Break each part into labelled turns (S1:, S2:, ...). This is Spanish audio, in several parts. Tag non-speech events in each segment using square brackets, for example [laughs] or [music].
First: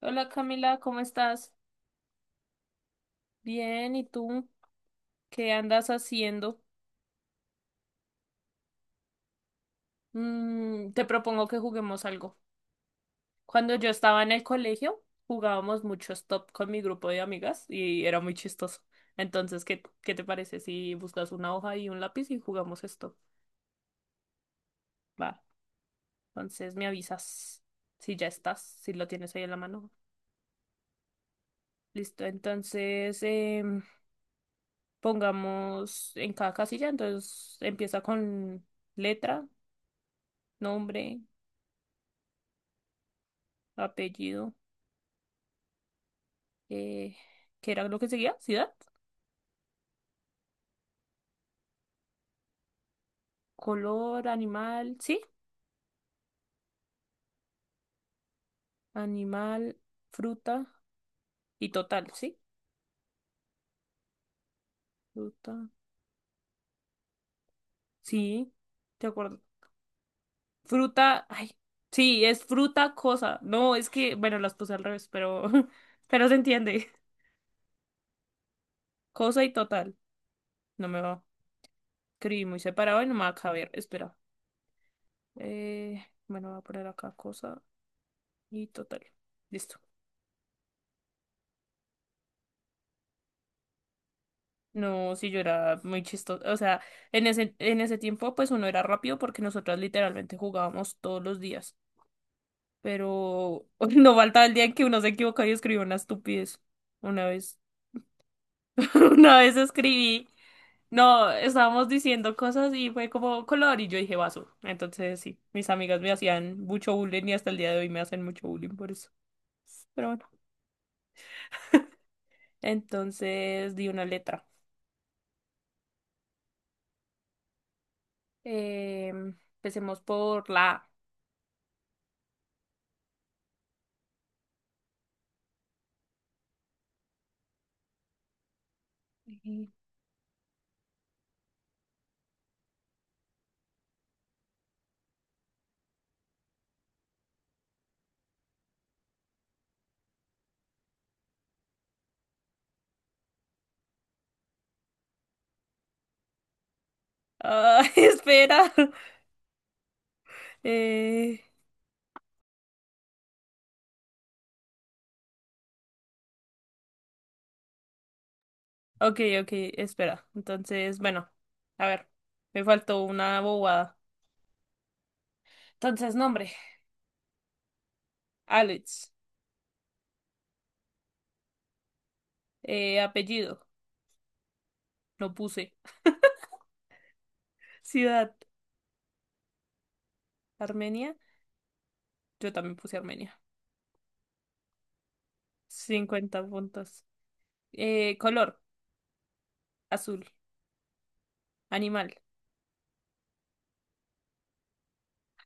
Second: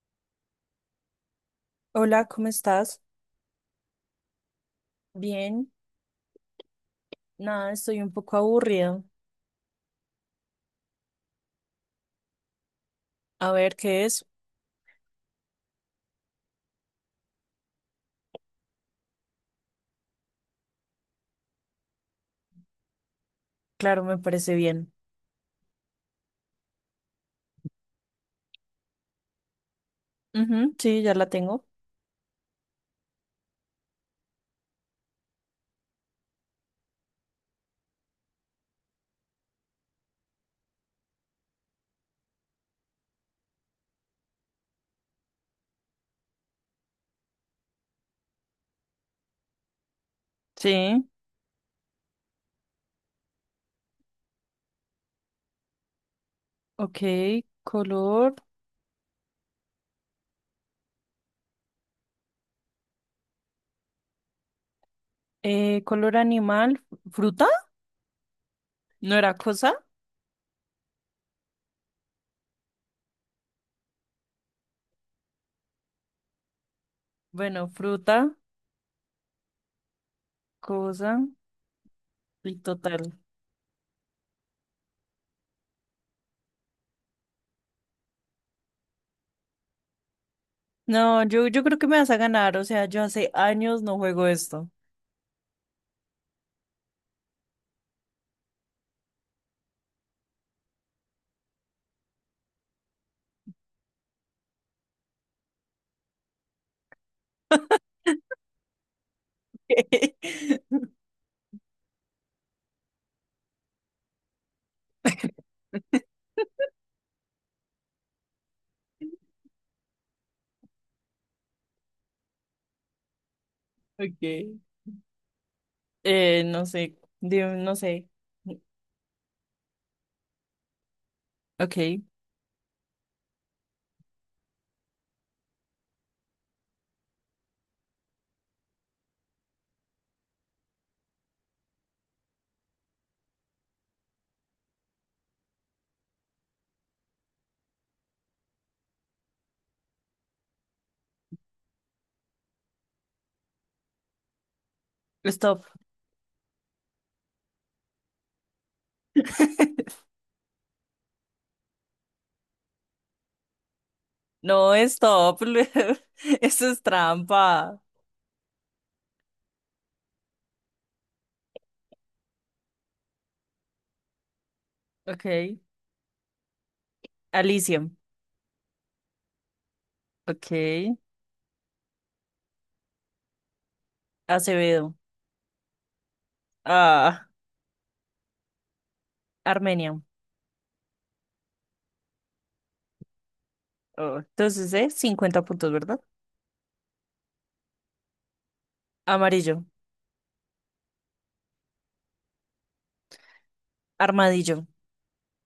S1: Hola Camila, ¿cómo estás?
S2: Hola, ¿cómo estás?
S1: Bien, ¿y tú? ¿Qué
S2: Bien,
S1: andas haciendo?
S2: nada, estoy un poco aburrida.
S1: Mm, te propongo que juguemos algo.
S2: A
S1: Cuando
S2: ver
S1: yo
S2: qué
S1: estaba
S2: es.
S1: en el colegio, jugábamos mucho stop con mi grupo de amigas y era muy chistoso. Entonces, ¿qué te parece si buscas una hoja y un lápiz y jugamos stop?
S2: Claro, me parece bien.
S1: Va, entonces me avisas si ya estás, si lo tienes ahí en la mano.
S2: Ujú, sí, ya la tengo.
S1: Listo, entonces em, pongamos en cada casilla, entonces empieza con letra, nombre, apellido, eh, ¿qué era lo que seguía? Ciudad,
S2: Sí,
S1: color, animal, sí,
S2: ok. Color,
S1: animal, fruta y total, sí, fruta,
S2: color animal, fruta,
S1: sí, de
S2: ¿no era
S1: acuerdo.
S2: cosa?
S1: Fruta, ay, sí, es fruta, cosa. No, es que, bueno, las puse al revés, pero, [laughs] pero se entiende.
S2: Bueno, fruta,
S1: Cosa y total, no me
S2: cosa
S1: va. Escribí
S2: y
S1: muy separado y no
S2: total.
S1: me va a caber, espera. Bueno, voy a poner acá cosa y total. Listo.
S2: No, yo creo que me vas a ganar. O sea, yo hace años no juego esto.
S1: No, sí, yo era muy chistoso. O sea, en ese tiempo, pues uno era rápido porque nosotras literalmente jugábamos todos los días. Pero [laughs] no faltaba el día en que uno se equivocaba y escribió una estupidez. Una vez, [laughs] una vez escribí.
S2: [laughs]
S1: No, estábamos diciendo cosas y fue como color y yo dije vaso. Entonces, sí, mis amigas me hacían mucho bullying y hasta el día de hoy me hacen mucho bullying por eso. Pero bueno, entonces di una letra.
S2: Ok. No sé, no sé.
S1: Empecemos por la
S2: Ok,
S1: A.
S2: stop.
S1: Ah, [laughs] espera.
S2: [laughs]
S1: Eh,
S2: No, stop. [laughs] Eso es trampa.
S1: ok, ok, espera. Entonces, bueno, a ver, me faltó una bobada.
S2: Ok.
S1: Entonces, nombre,
S2: Alicia.
S1: Alex.
S2: Ok.
S1: Apellido,
S2: Acevedo.
S1: no puse. [laughs]
S2: Ah,
S1: Ciudad,
S2: Armenia.
S1: Armenia. Yo también puse Armenia.
S2: Oh, entonces, 50 puntos, ¿verdad?
S1: 50 puntos. Color,
S2: Amarillo.
S1: azul. Animal.
S2: Armadillo.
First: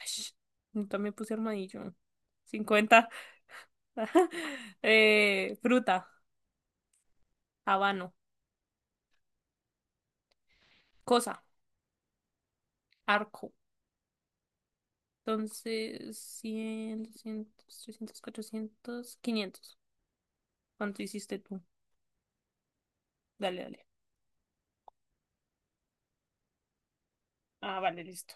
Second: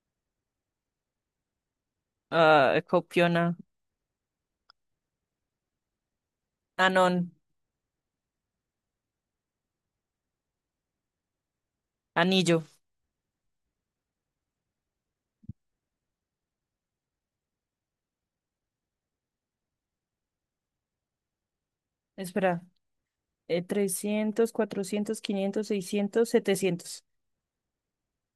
S1: Ash, yo también puse armadillo.
S2: Ah,
S1: 50.
S2: copiona.
S1: [laughs] Fruta,
S2: Anón.
S1: habano. Cosa,
S2: Anillo.
S1: arco. Entonces, 100 200 300 400 500. ¿Cuánto hiciste tú?
S2: Espera.
S1: Dale, dale.
S2: 300, 400, 500, 600, 700.
S1: Ah, vale, listo.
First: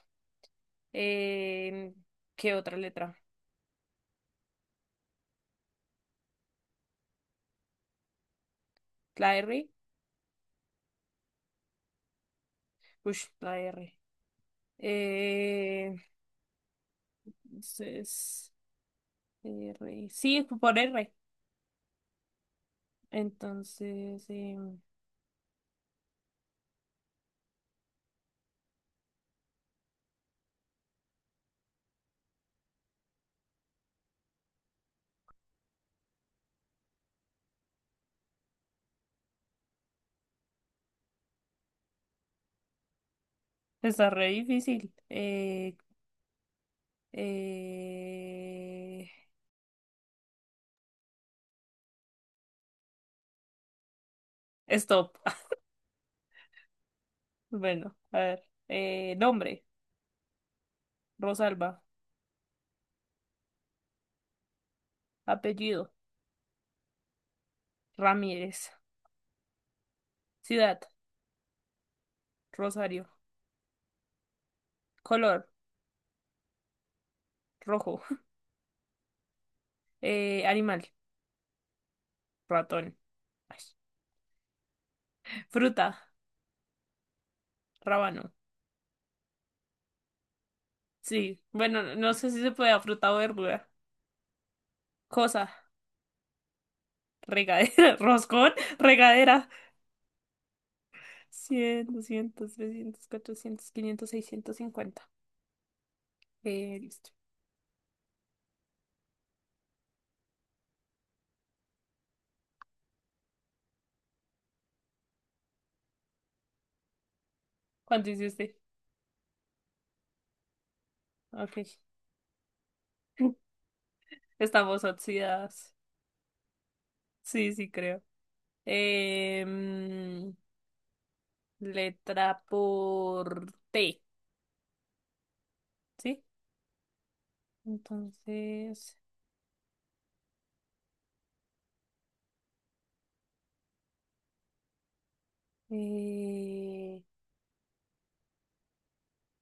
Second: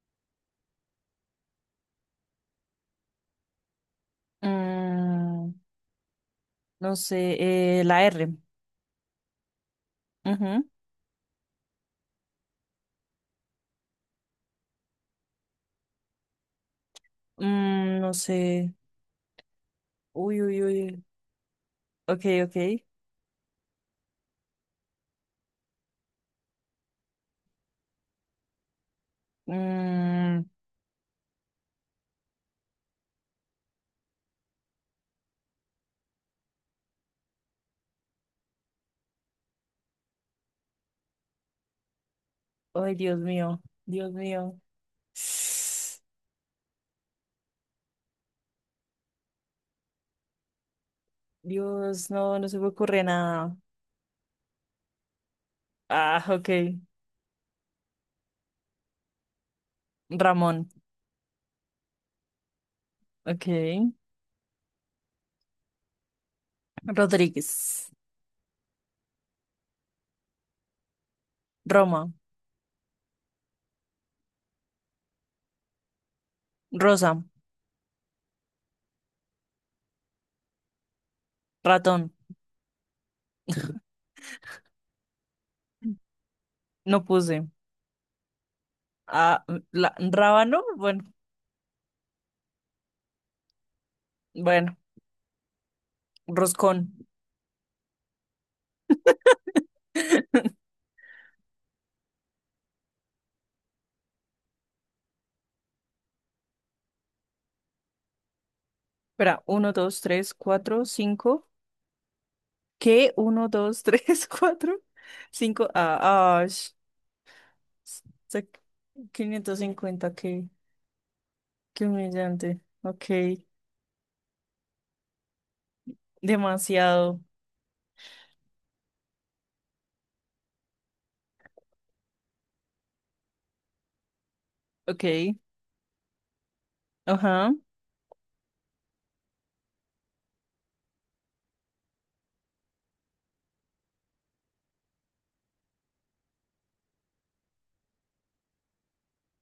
S1: Eh, ¿Qué otra letra?
S2: Mm, no sé. La R.
S1: ¿La R?
S2: Ujú.
S1: Ush, la R. Eh,
S2: Mm, no
S1: entonces,
S2: sé.
S1: R.
S2: Uy,
S1: Sí, fue
S2: uy,
S1: por
S2: uy.
S1: R.
S2: Ok, ok.
S1: Entonces,
S2: Mm, ay, Dios mío,
S1: está
S2: Dios
S1: re
S2: mío.
S1: difícil. Eh,
S2: Dios, no, no se me ocurre nada.
S1: stop. [laughs]
S2: Ah, ok.
S1: Bueno, a ver. Nombre,
S2: Ramón,
S1: Rosalba.
S2: ok.
S1: Apellido,
S2: Rodríguez,
S1: Ramírez. Ciudad,
S2: Roma,
S1: Rosario. Color,
S2: Rosa,
S1: rojo. [laughs] Animal,
S2: ratón.
S1: ratón. Ay. Fruta,
S2: No puse.
S1: rábano.
S2: Ah, la, rábano, bueno,
S1: Sí, bueno, no sé si se puede fruta o verdura.
S2: bueno,
S1: Cosa,
S2: roscón.
S1: regadera, [laughs] roscón, regadera.
S2: [laughs]
S1: 100, 200, 300, 400, 500, 650. Listo.
S2: Espera, uno, dos, tres, cuatro, cinco. ¿Qué? Uno, dos, tres, [laughs] cuatro, cinco. Ah, ah,
S1: ¿Cuánto
S2: se-
S1: hiciste?
S2: 550. ¿Qué?
S1: Ok.
S2: Qué humillante. Ok.
S1: [laughs] Estamos oxidadas.
S2: Demasiado.
S1: Sí, sí, creo. Em, letra por T,
S2: Ok.
S1: ¿sí?
S2: Ajá.
S1: Entonces... Eh,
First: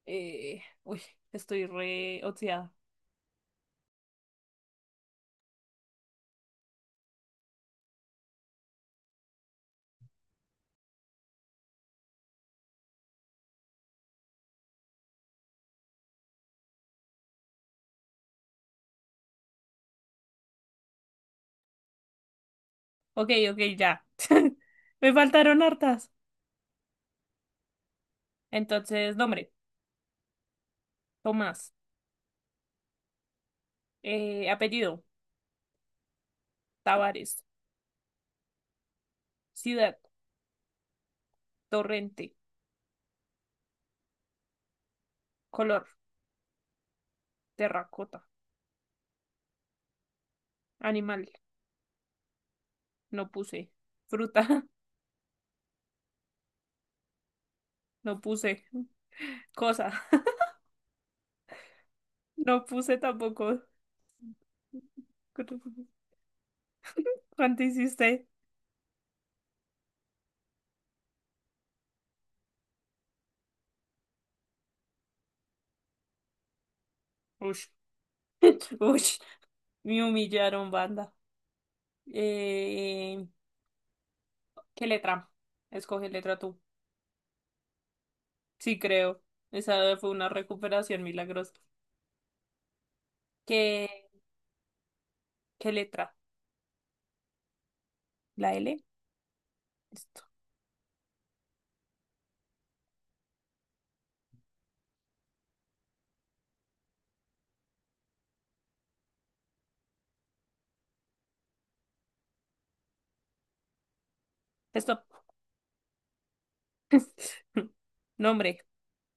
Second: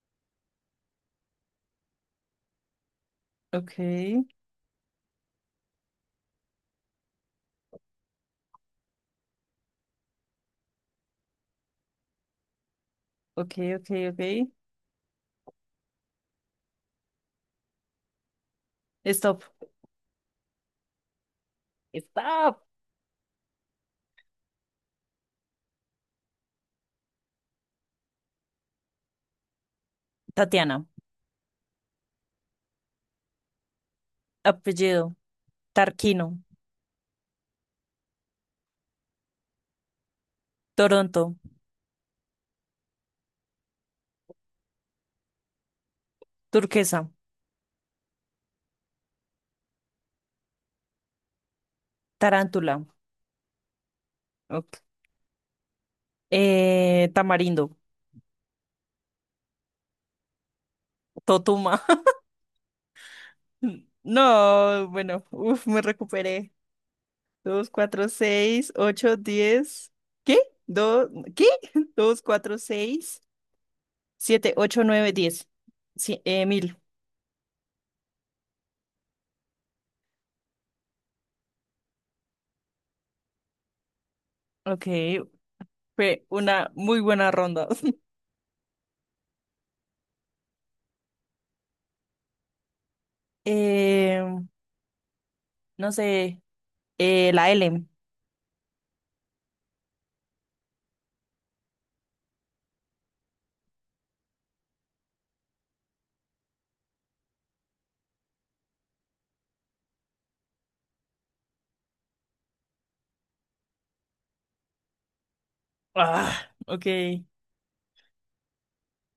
S1: uy, estoy re oxidada.
S2: Ok. Ok, ok, ok. Stop. Stop.
S1: Ok, ok, ya. [laughs] Me faltaron hartas. Entonces, nombre,
S2: Tatiana.
S1: Tomás. Apellido,
S2: Apellido. Tarquino.
S1: Tavares. Ciudad,
S2: Toronto.
S1: Torrente. Color,
S2: Turquesa.
S1: terracota. Animal,
S2: Tarántula.
S1: no puse. Fruta,
S2: Ok. Tamarindo.
S1: [laughs] no puse. Cosa, [laughs]
S2: Totuma.
S1: no puse tampoco.
S2: [laughs] No, bueno. Uf, me recuperé.
S1: ¿Cuánto
S2: Dos, cuatro,
S1: hiciste?
S2: seis, ocho, diez. ¿Qué? Dos, ¿qué? [laughs] Dos, cuatro, seis, siete, ocho, nueve, diez. Sí, 1000.
S1: Ush. [laughs] Ush. Me humillaron, banda. Eh,
S2: Ok,
S1: ¿Qué letra? Escoge
S2: fue
S1: letra tú.
S2: una muy buena ronda. [laughs]
S1: Sí, creo. Esa fue una recuperación milagrosa. ¿Qué,
S2: Eh,
S1: qué
S2: no
S1: letra?
S2: sé, la L.
S1: ¿La L? Esto. Esto.
S2: Ah, ok.
S1: [laughs] Nombre,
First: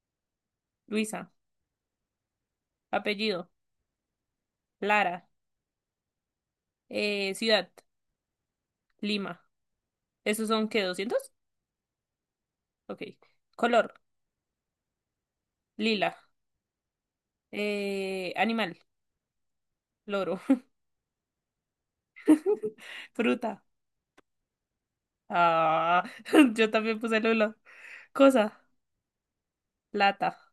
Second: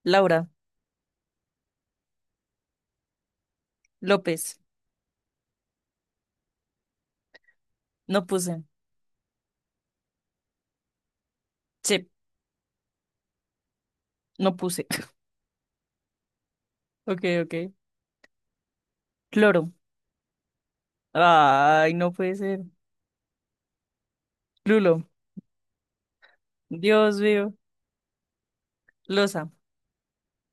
S2: Laura,
S1: Luisa. Apellido,
S2: López,
S1: Lara. Ciudad,
S2: no puse.
S1: Lima. ¿Esos son qué? 200.
S2: Sí,
S1: Ok. Color,
S2: no puse. [laughs]
S1: lila.
S2: Ok, ok.
S1: Animal,
S2: Cloro.
S1: loro.
S2: Ay, no puede ser.
S1: [laughs] Fruta.
S2: Lulo,
S1: Ah, [laughs] yo también puse
S2: Dios mío.
S1: Lula. Cosa,
S2: Losa.
S1: lata.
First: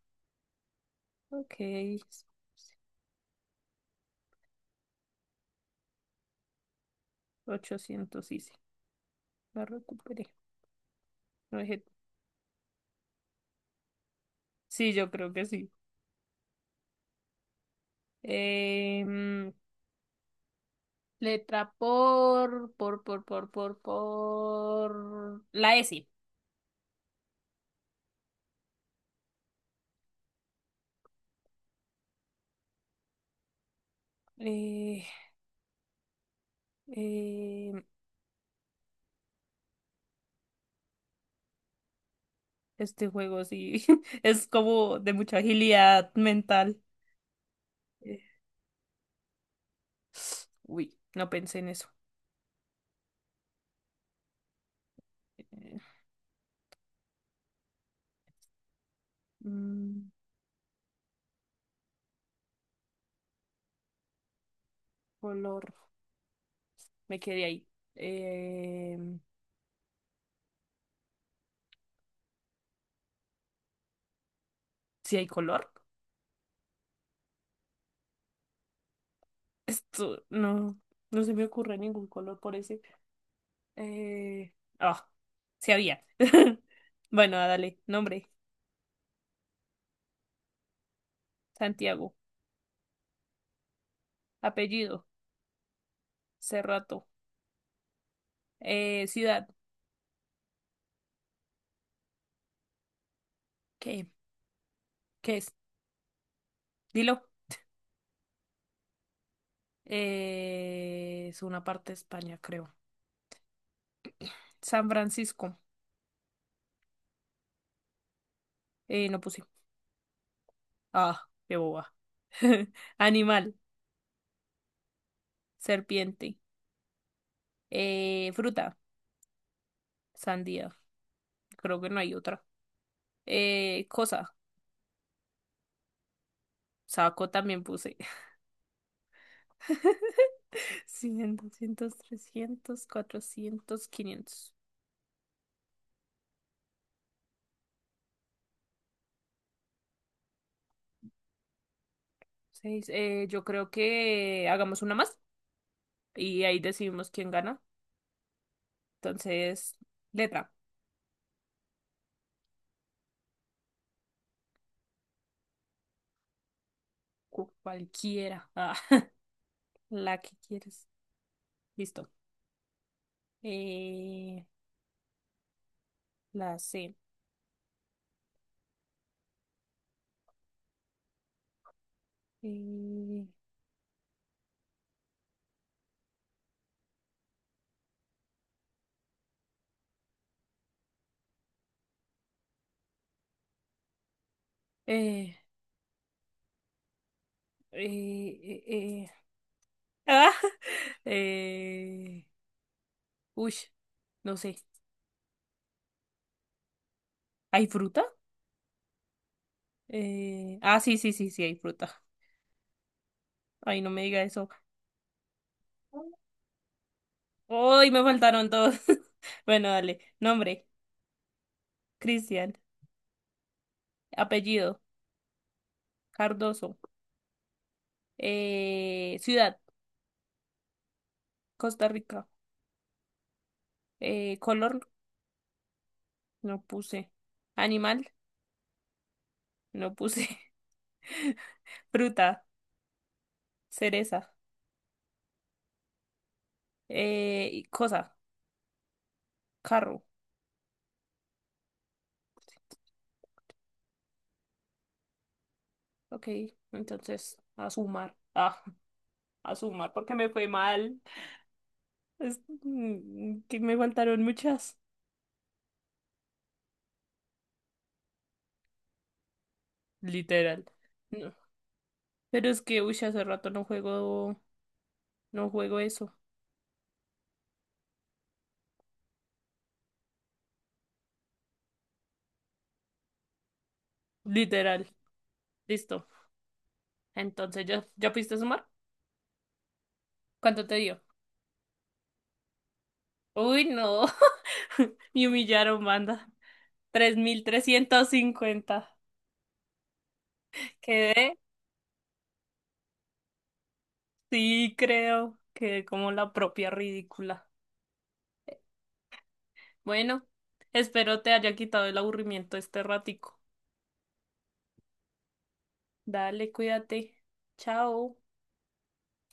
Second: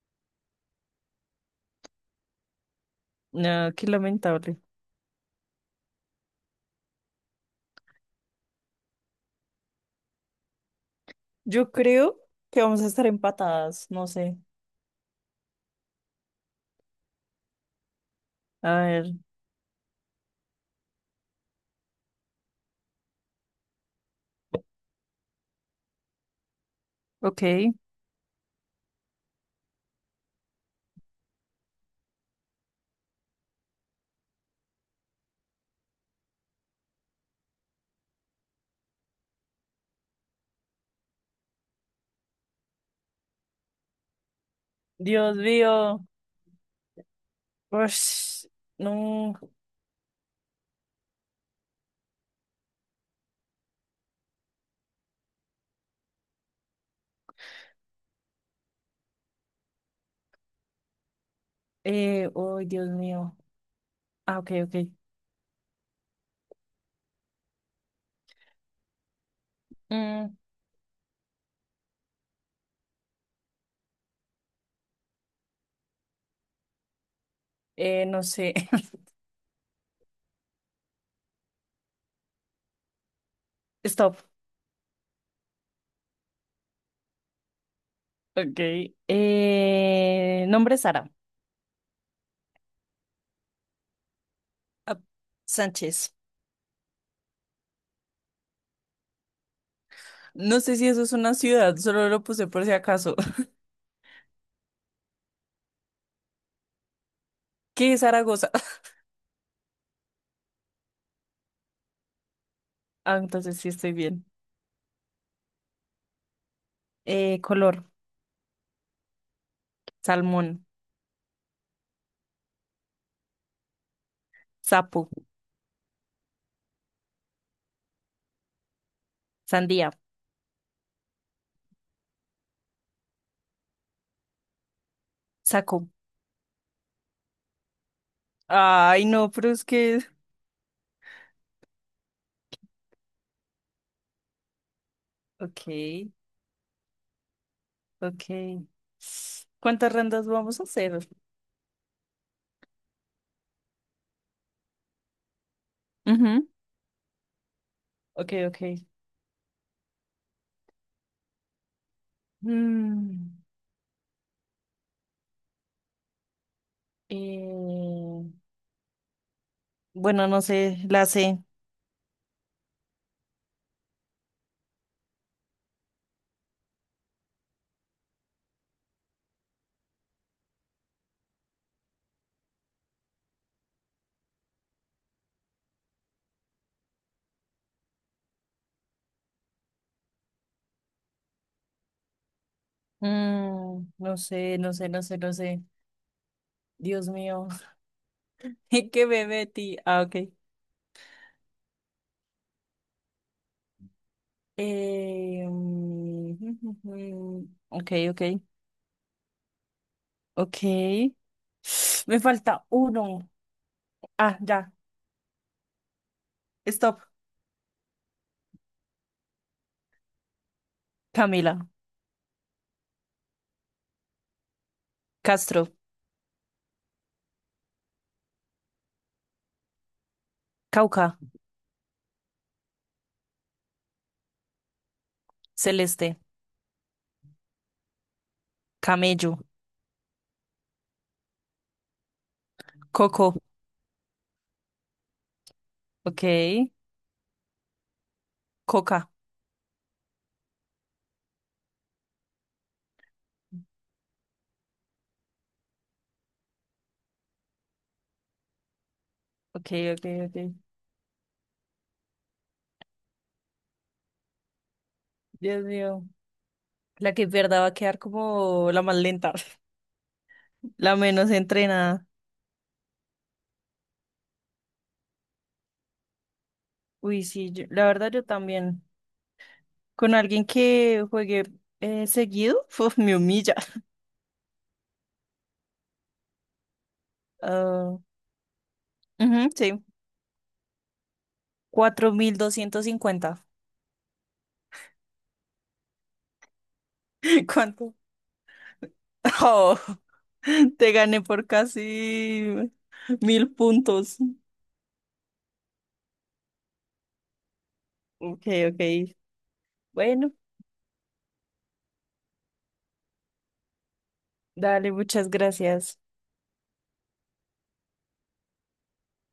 S1: Ok.
S2: No, qué lamentable.
S1: 800 hice. La recuperé. No
S2: Yo
S1: dije-
S2: creo que vamos a estar empatadas, no sé.
S1: Sí, yo creo que sí.
S2: A
S1: Eh,
S2: ver,
S1: mm, letra por. La S.
S2: ok.
S1: Eh, eh, este juego sí [laughs] es como de
S2: Dios
S1: mucha
S2: mío.
S1: agilidad mental. Eh,
S2: Ush, no.
S1: Uy, no pensé en eso. Eh, mm,
S2: Oh, Dios mío. Ah, ok, ok.
S1: color. Me quedé ahí. Eh,
S2: Mm,
S1: ¿Sí hay color?
S2: No sé. [laughs]
S1: Esto no, no se me ocurre ningún color por ese.
S2: Stop.
S1: Eh, ah, sí había. [laughs] Bueno, ah, dale, nombre,
S2: Ok. Nombre Sara.
S1: Santiago,
S2: Ah,
S1: apellido,
S2: Sánchez.
S1: Cerrato, ciudad,
S2: No sé si eso es una ciudad, solo lo puse por si acaso. [laughs]
S1: ¿qué? ¿Qué es? Dilo.
S2: ¿Qué es Zaragoza? [laughs]
S1: Es una parte de España, creo.
S2: Ah, entonces sí estoy bien.
S1: San Francisco,
S2: Color,
S1: no puse.
S2: salmón,
S1: Ah, qué boba. [laughs] Animal,
S2: sapo,
S1: serpiente, fruta,
S2: sandía,
S1: sandía, creo que no hay otra. Cosa,
S2: saco.
S1: saco también puse.
S2: Ay, no, pero es que...
S1: [laughs] 100, 200, 300 400 500.
S2: Ok, ok. ¿Cuántas rondas vamos a hacer?
S1: Seis. Yo creo que hagamos una más y
S2: Ujú.
S1: ahí decidimos quién gana.
S2: Ok, ok.
S1: Entonces, letra.
S2: Mm,
S1: Cu-
S2: eh,
S1: cualquiera. Ah, [laughs] la
S2: bueno,
S1: que
S2: no sé,
S1: quieres.
S2: la C.
S1: Listo. Eh, la C. Eh,
S2: Mm, no sé, no sé, no sé, no
S1: eh,
S2: sé. Dios mío,
S1: eh,
S2: [laughs]
S1: eh,
S2: ¿en qué
S1: eh.
S2: me metí? Ah, ok.
S1: Ah, [laughs] eh, uy, no sé.
S2: [laughs]
S1: ¿Hay
S2: Ok,
S1: fruta?
S2: ok,
S1: Ah, sí, sí,
S2: ok.
S1: sí, sí, hay fruta.
S2: [sniffs] Me falta uno.
S1: Ay, no me diga
S2: Ah,
S1: eso.
S2: ya. Stop.
S1: Uy, me faltaron todos. [laughs] Bueno, dale. Nombre,
S2: Camila,
S1: Cristian. Apellido,
S2: Castro,
S1: Cardoso. Ciudad,
S2: Cauca,
S1: Costa Rica. Color,
S2: Celeste,
S1: no puse. Animal,
S2: Camello,
S1: no puse. [laughs] Fruta,
S2: Coco.
S1: cereza.
S2: Ok.
S1: Y cosa,
S2: Coca.
S1: carro. Ok, entonces, a sumar. Ah, [laughs] a
S2: Ok,
S1: sumar
S2: ok,
S1: porque me
S2: ok.
S1: fue mal. Que me faltaron muchas.
S2: Dios mío. La que pierda va a quedar como la más lenta, [laughs]
S1: Literal.
S2: la menos
S1: No,
S2: entrenada.
S1: pero es que, uy, hace rato no juego, no juego eso.
S2: Uy, sí, la verdad yo también. Con alguien que juegue seguido, [laughs] uf, me humilla.
S1: Literal. Listo. Entonces, ¿ya,
S2: Ah,
S1: ya pudiste sumar?
S2: ujú, sí,
S1: ¿Cuánto te dio?
S2: 4250.
S1: Uy, no. [laughs] Me humillaron, banda. Tres mil
S2: [laughs] ¿Cuánto?
S1: trescientos cincuenta.
S2: Oh, [laughs] te gané
S1: Quedé,
S2: por casi 1000 puntos.
S1: sí, creo. Quedé como la propia ridícula.
S2: Ok, ok.
S1: Bueno,
S2: Bueno,
S1: espero te haya quitado el aburrimiento este ratico.
S2: dale, muchas gracias.
S1: Dale, cuídate. Chao.